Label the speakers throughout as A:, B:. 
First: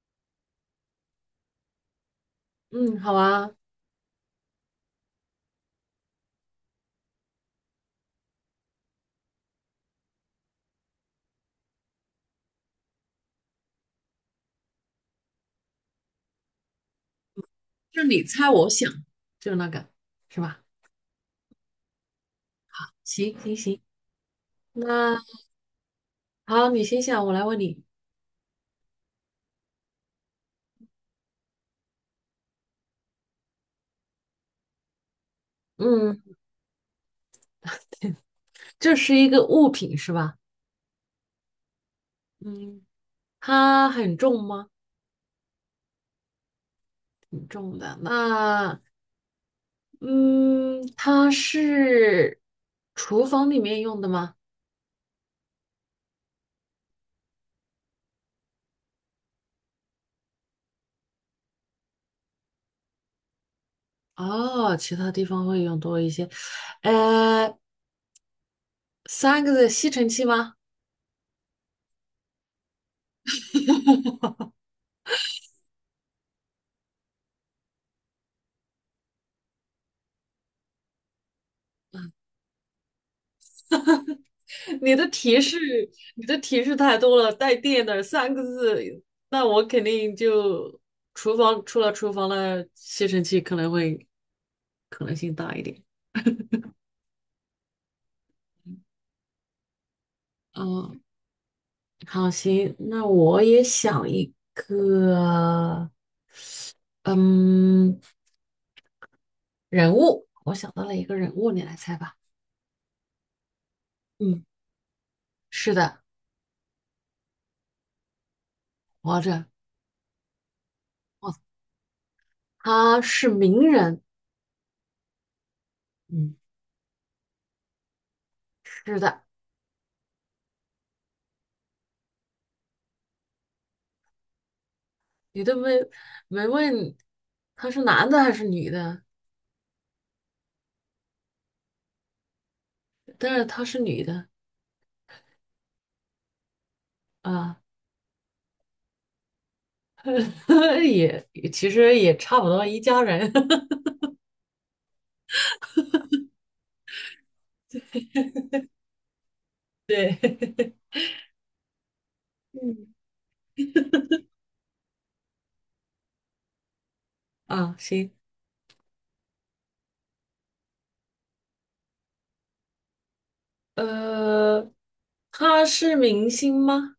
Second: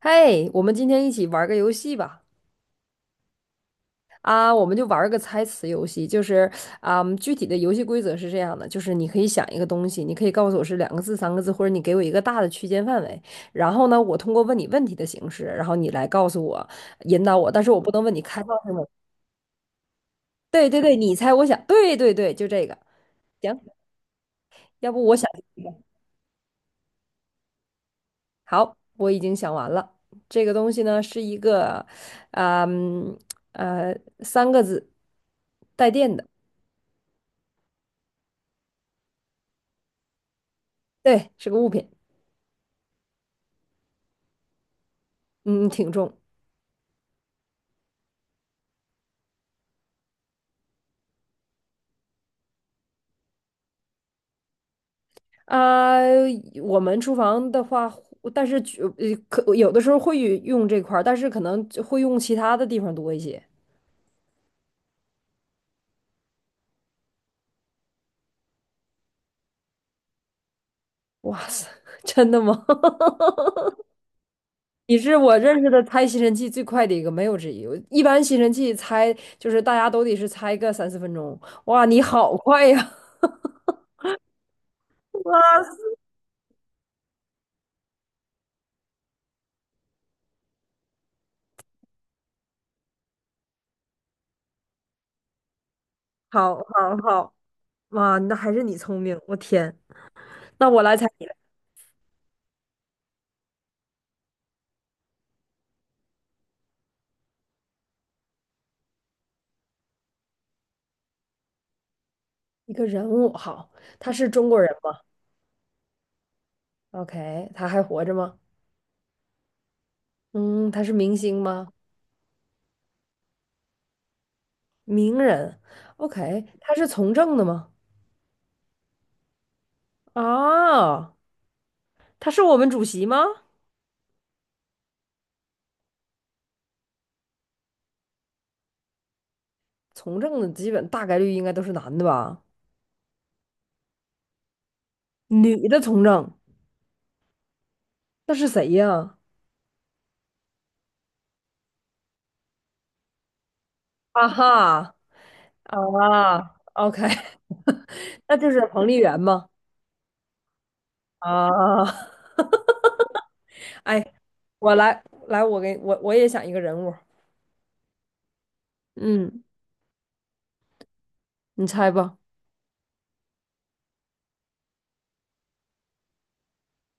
A: 嘿，我们今天一起玩儿个游戏吧！
B: 嗯，好啊，
A: 我们就玩儿个猜词游戏，就是啊，具体的游戏规则是这样的，就是你可以想一个东西，你可以告诉我是两个字、三个字，或者你给我一个大的区间范围，然后呢，我通过问你问题的形式，然后你来告诉我，引导我，但是我不
B: 就
A: 能问你
B: 你
A: 开
B: 猜
A: 放
B: 我
A: 性问
B: 想，
A: 题。
B: 就那个，是吧？
A: 对对对，你猜我想，对对对，就这个。
B: 行行
A: 行，
B: 行，
A: 要不
B: 那
A: 我想一个。
B: 好，你先想，我来问你。
A: 好，我已经想完了。这个东西呢是一个，嗯呃，三个字带电
B: 嗯，
A: 的。
B: 这是一个物品是吧？
A: 对，是个物品，
B: 嗯，它很重吗？
A: 嗯，挺重。
B: 挺重的。那嗯，它是厨房里面用的吗？
A: 啊、我们厨房的话，但是可有的时候会用这块儿，但是可能就会用其他的地方多一些。
B: 哦，其他地方会用多一些。呃，三个的吸尘器吗？
A: 哇塞，真的吗？你是我认识的拆吸尘器最快的一个，没有之一。我一般吸尘器拆就是大家都得是拆个三四分钟。哇，你好快呀！
B: 你的 提
A: 哇
B: 示，
A: 塞，
B: 你的提示太多了，带电的三个字，那我肯定就厨房除了厨房的吸尘器可能性大一点。
A: 好好好，哇，那还是你聪明，我天。那我来
B: 嗯，
A: 猜你了，
B: 好，行，那我也想一个，嗯，人物，我想到了一个人物，你来猜吧。
A: 一个人物，好，他是
B: 嗯，
A: 中国人吗？
B: 是的，
A: OK，他还活着吗？
B: 活着，
A: 嗯，他是明
B: 哦，
A: 星吗？
B: 他是名人。
A: 名人。
B: 嗯，
A: OK，他是从政的吗？
B: 是的，
A: 啊，他是我们主席吗？
B: 你都没问他是男的还是女的。
A: 从政的基本大概率应该都是男的吧？
B: 但是她是女的
A: 女的从政，
B: 啊，
A: 那是谁呀？
B: 也其实也差不多一家人
A: 啊哈啊，OK，那就是彭丽媛吗？啊，
B: 嗯，
A: 哎，我来，我给我我也想一个人物，
B: 啊。行，
A: 嗯，你猜吧。
B: 呃，她是明星吗？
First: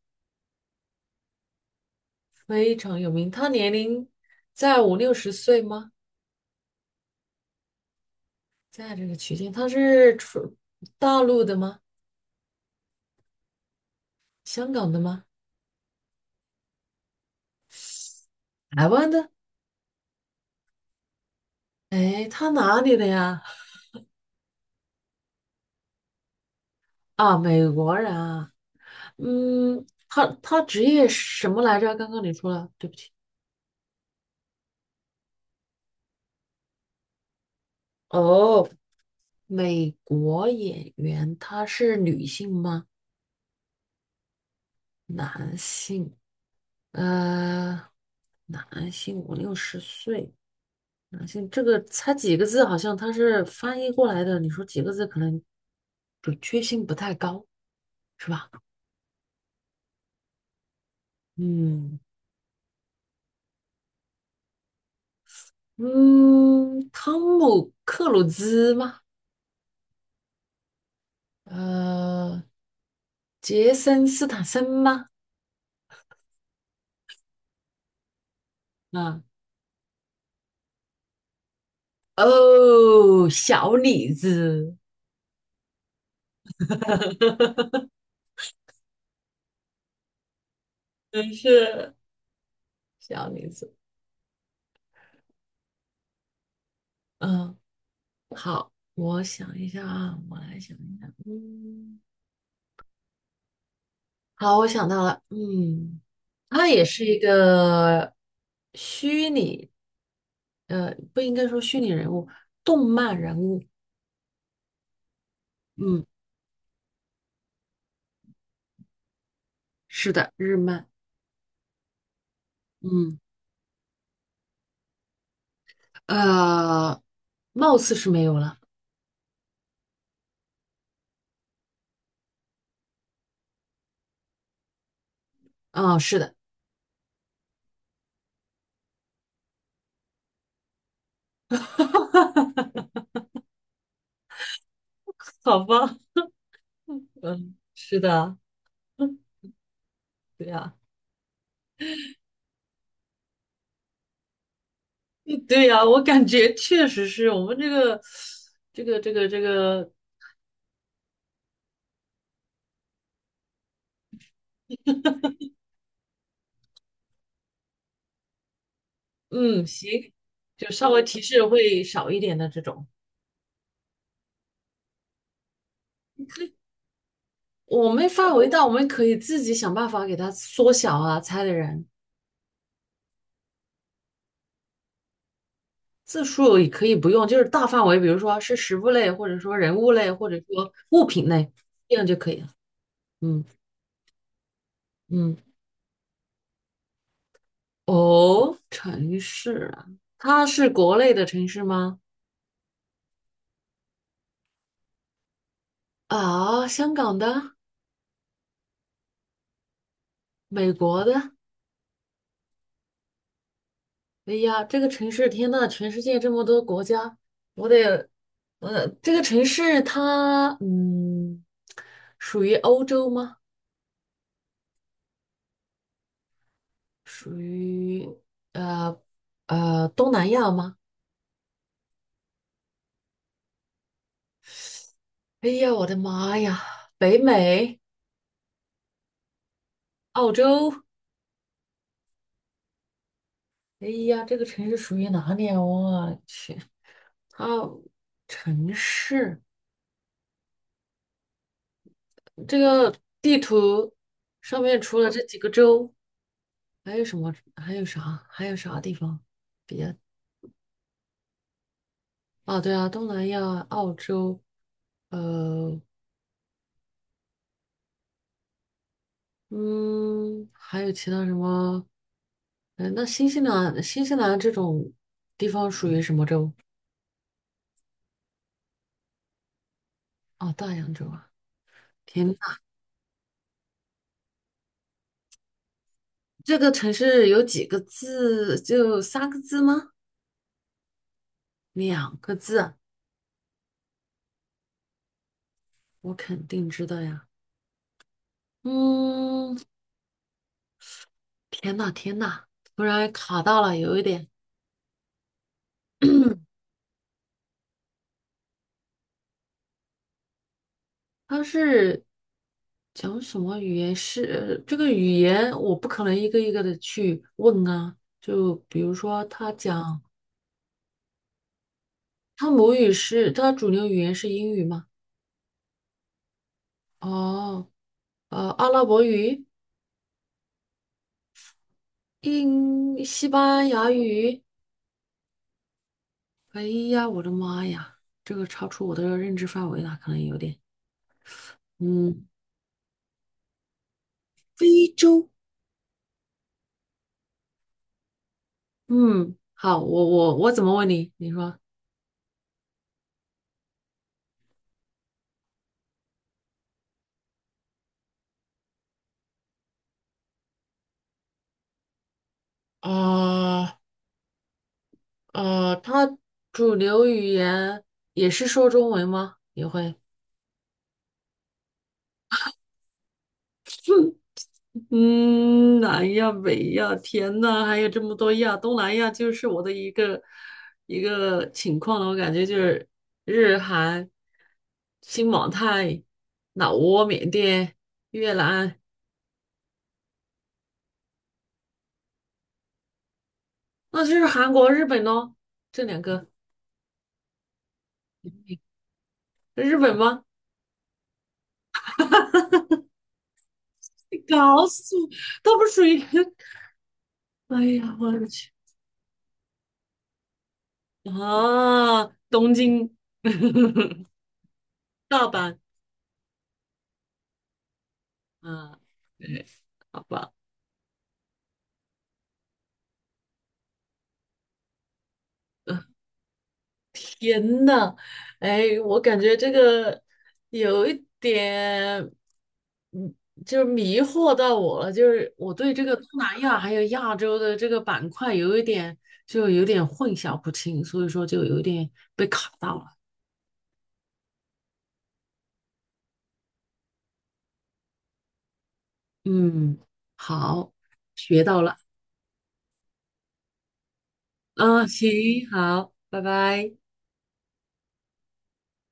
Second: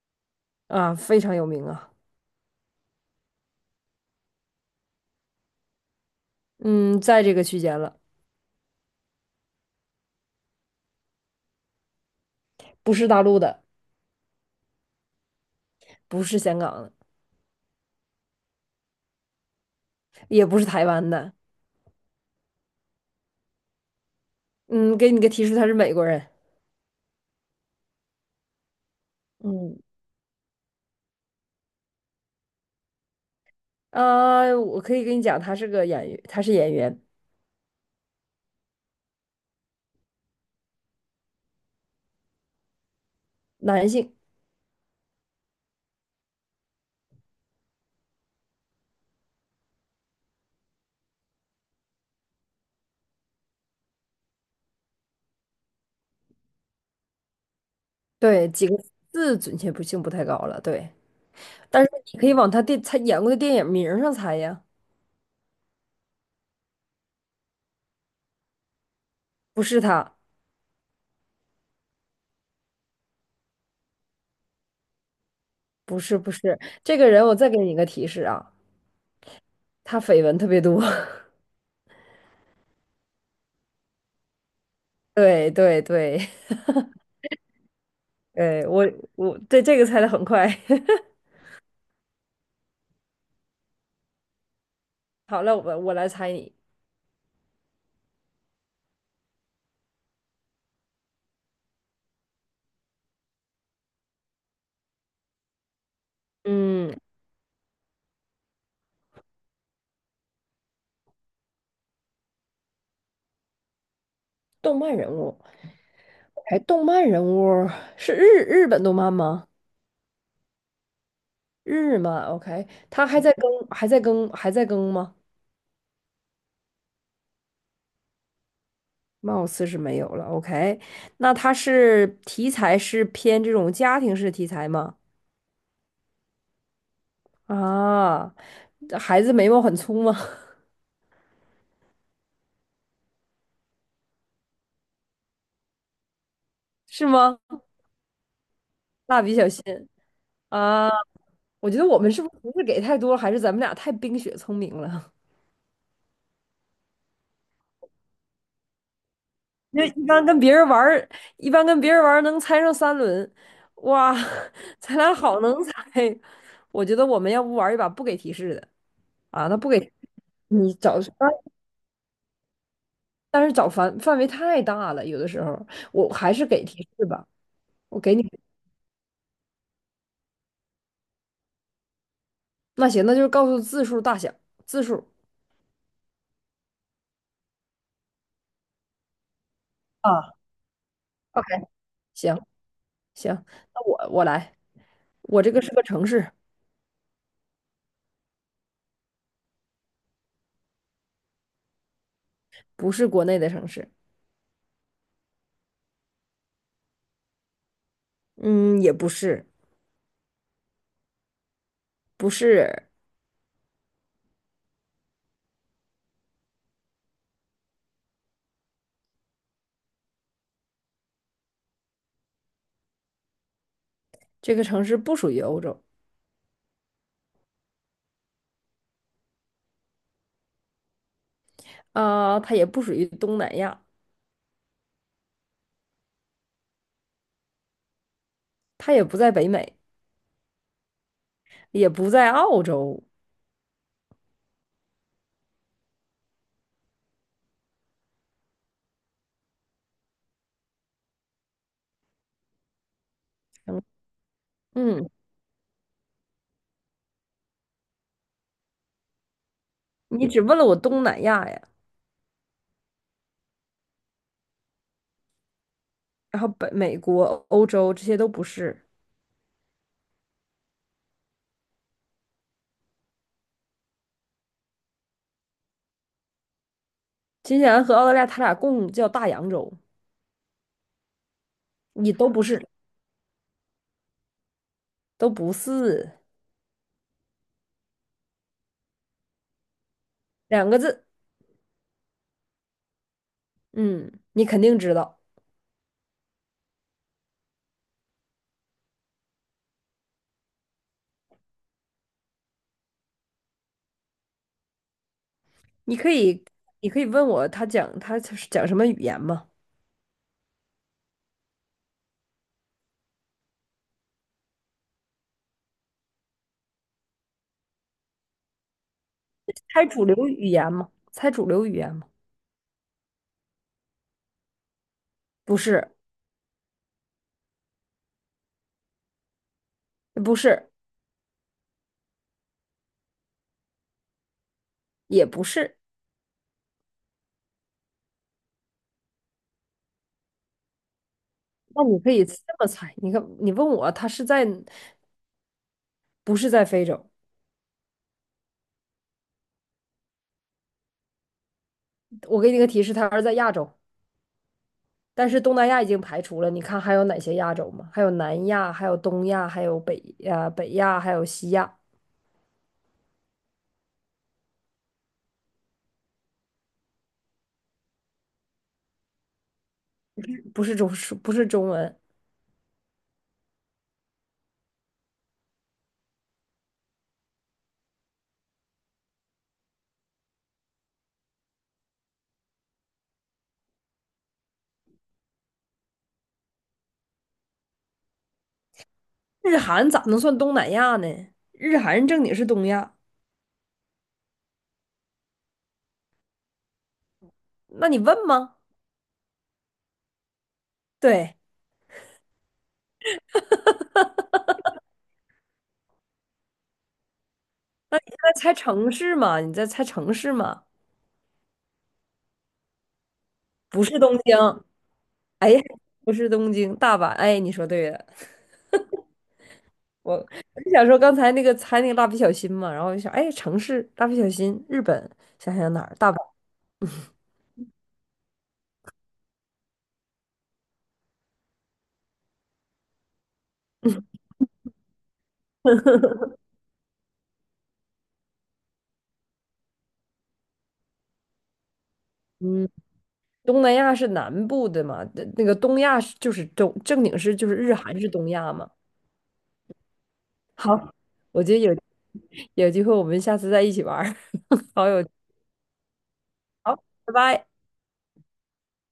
A: 啊，非常有名啊，
B: 非常有名。她年龄在五六十岁吗？
A: 嗯，在这个区间了，
B: 在这个区间，她是出大陆的吗？
A: 不是大陆的，
B: 香港的吗？
A: 不是香港的。
B: 台湾的？
A: 也不是台湾的。
B: 哎，她哪里的呀？
A: 嗯，给你个提示，他是美国人。
B: 啊，美国人啊。
A: 嗯，
B: 嗯，她职业是什么来着？刚刚你说了，对不起。
A: 啊，我可以跟你讲，他是个演员，他是演员，
B: 哦，美国演员他是女性吗？
A: 男性。
B: 男性，呃，男性五六十岁，男性这个猜几个字，好像他是翻译过来的。你说几个字，可能准确性不太高，是
A: 对，
B: 吧？
A: 几个字准确不性不太高了。对，但是
B: 嗯
A: 你可以往他演过的电影名儿上猜呀。
B: 嗯，汤姆克鲁兹吗？
A: 不是他，
B: 呃，杰森斯坦森吗？
A: 不是，不是这个人。我再给你一个提示啊，
B: 啊，
A: 他绯闻特别多。
B: 哦，小李子，
A: 对对对 对，我对这个猜的很快。
B: 真是小李子。
A: 好了，我来猜你。
B: 嗯，好，我想一下啊，我来想一下。嗯，好，我想到了。嗯，他也
A: 嗯，
B: 是一个虚拟，不应该说虚拟人物，动漫人物。
A: 动漫人物，
B: 嗯，
A: 哎，动漫人物是日本动漫吗？
B: 是的，日漫。
A: 日漫，OK，它
B: 嗯，
A: 还在更吗？
B: 呃，貌似是没有了。
A: 貌似是没有了，OK。那它是题材是偏这种家庭式题材吗？
B: 哦，是的，
A: 啊，孩子眉毛很粗吗？
B: 好吧。
A: 是吗？
B: 嗯，是的，
A: 蜡笔小新
B: 对呀，
A: 啊，我觉得我们是不是给太多了还是咱们俩太冰雪聪明了？
B: 嗯对呀，我感觉确实是我们这个这个这个这
A: 因为
B: 个
A: 一般跟别人玩儿能猜上三轮，哇，咱俩好能猜。我觉得我们要不玩一把不给提示的。那
B: 嗯，
A: 不给
B: 行，就
A: 你
B: 稍
A: 找，
B: 微提
A: 但
B: 示会少一点的这种。
A: 但是找范围太大了，有的时候我还是给提示吧，
B: 我
A: 我
B: 们
A: 给你，
B: 范围大，我们可以自己想办法给它缩小啊，猜的人
A: 那行，那就是告诉字数大小，字数
B: 字数也可以不用，就是大范围，比如说是食物类，或者说人物类，或
A: 啊，
B: 者说物品
A: ，OK，
B: 类，这样就可
A: 行
B: 以了。嗯
A: 行，那我来，
B: 嗯，
A: 我这个是个城市，
B: 哦，城市啊，它是国内的城市吗？
A: 不是国内的城市，
B: 啊，香港的，
A: 嗯，也不是，
B: 美国的，
A: 不是
B: 哎呀，这个城市，天呐，全世界这么多国家，我得，这个城市它，属于欧洲吗？
A: 这个城市不属于欧洲
B: 属于呃东南亚吗？
A: 啊，它也不属于东南亚，
B: 哎呀，我的妈呀，北美、
A: 它也不在北美，
B: 澳洲，
A: 也不在澳洲，
B: 哎呀，这个城市属于哪里啊？我去，它城市这个地
A: 嗯，
B: 图上面除了
A: 嗯，
B: 这几个州，还有什么？还有啥？还有啥地方？
A: 你只问了我东南亚呀。
B: 啊，对啊，东南亚、澳洲，呃，
A: 然后北美国、欧洲这些都不是，
B: 嗯，还有其他什么？那新西兰这种地方属于什么洲？
A: 新西兰和澳大利亚它俩共叫大洋洲，
B: 哦，大洋洲啊！
A: 你
B: 天
A: 都
B: 呐，
A: 不是，都不是
B: 这个城市有几个字？就三个字吗？
A: 两个字，
B: 两个字，
A: 嗯，你肯定知道，
B: 我肯定知道呀。嗯，天呐，天呐，突然卡到了，有一点，
A: 你可以，你可以问我他是讲什么语言吗？
B: 它是。讲什么语言是这个语言，我不可能一个一个的去问啊。就比如说，他
A: 猜
B: 讲
A: 主流语言吗？猜主流语言吗？
B: 他母语是他主流语言是英语吗？
A: 不是，
B: 哦，阿拉伯语、
A: 不是，
B: 英、西班牙语。
A: 也不是。
B: 哎呀，我的妈呀，这个超出我的认知范围了，可能有点。
A: 那你可以
B: 嗯
A: 这么猜，你看，你问我他是在，
B: 非洲。
A: 不是在非洲？
B: 嗯，好，我怎么问你？你说，
A: 我给你个提示，他是在亚洲。但是东南亚已经排除了，你看还有哪些亚洲吗？还有南亚，还有东亚，还有北亚，还有西亚，
B: 啊他主流语言也是说中文吗？也会。
A: 不是中不是中文，
B: 嗯，南亚、北亚、天呐，还有这么多亚，东南亚就是我的一个情况了。我感觉就是日韩、新马泰、老挝、缅甸、越南，
A: 日韩咋能算东南亚呢？日韩正经是东亚，
B: 那就是韩国、日本咯。这两个，
A: 那你问吗？
B: 日本吗？
A: 对，
B: 你搞死我，它不属于。哎呀，
A: 你
B: 我的
A: 在
B: 去
A: 猜城市嘛？你在猜城市嘛？
B: 啊！东京、
A: 不是 东京，
B: 大
A: 哎
B: 阪
A: 呀不是东京，大阪，哎，你说对了，
B: 啊，对，好
A: 我
B: 吧。
A: 我就想说刚才那个猜那个蜡笔小新嘛，然后我就想，哎，城市，蜡笔小新，日本，想想哪儿，大阪，
B: 天呐，哎，我感觉这个有一点，嗯，就是迷惑到我了。就是我对这个东南亚还有亚洲的这个板块有一点，就有点混淆不清，所以说就有一点被卡
A: 嗯。
B: 到了。
A: 东南亚是南部的嘛，那个东亚是就是正经是就是日韩是东亚嘛。
B: 嗯，好，
A: 好，
B: 学
A: 我觉得
B: 到
A: 有
B: 了。
A: 有机会我们下次再一起玩儿
B: 嗯，
A: 好有，
B: 行，好，拜拜。
A: 好，拜拜。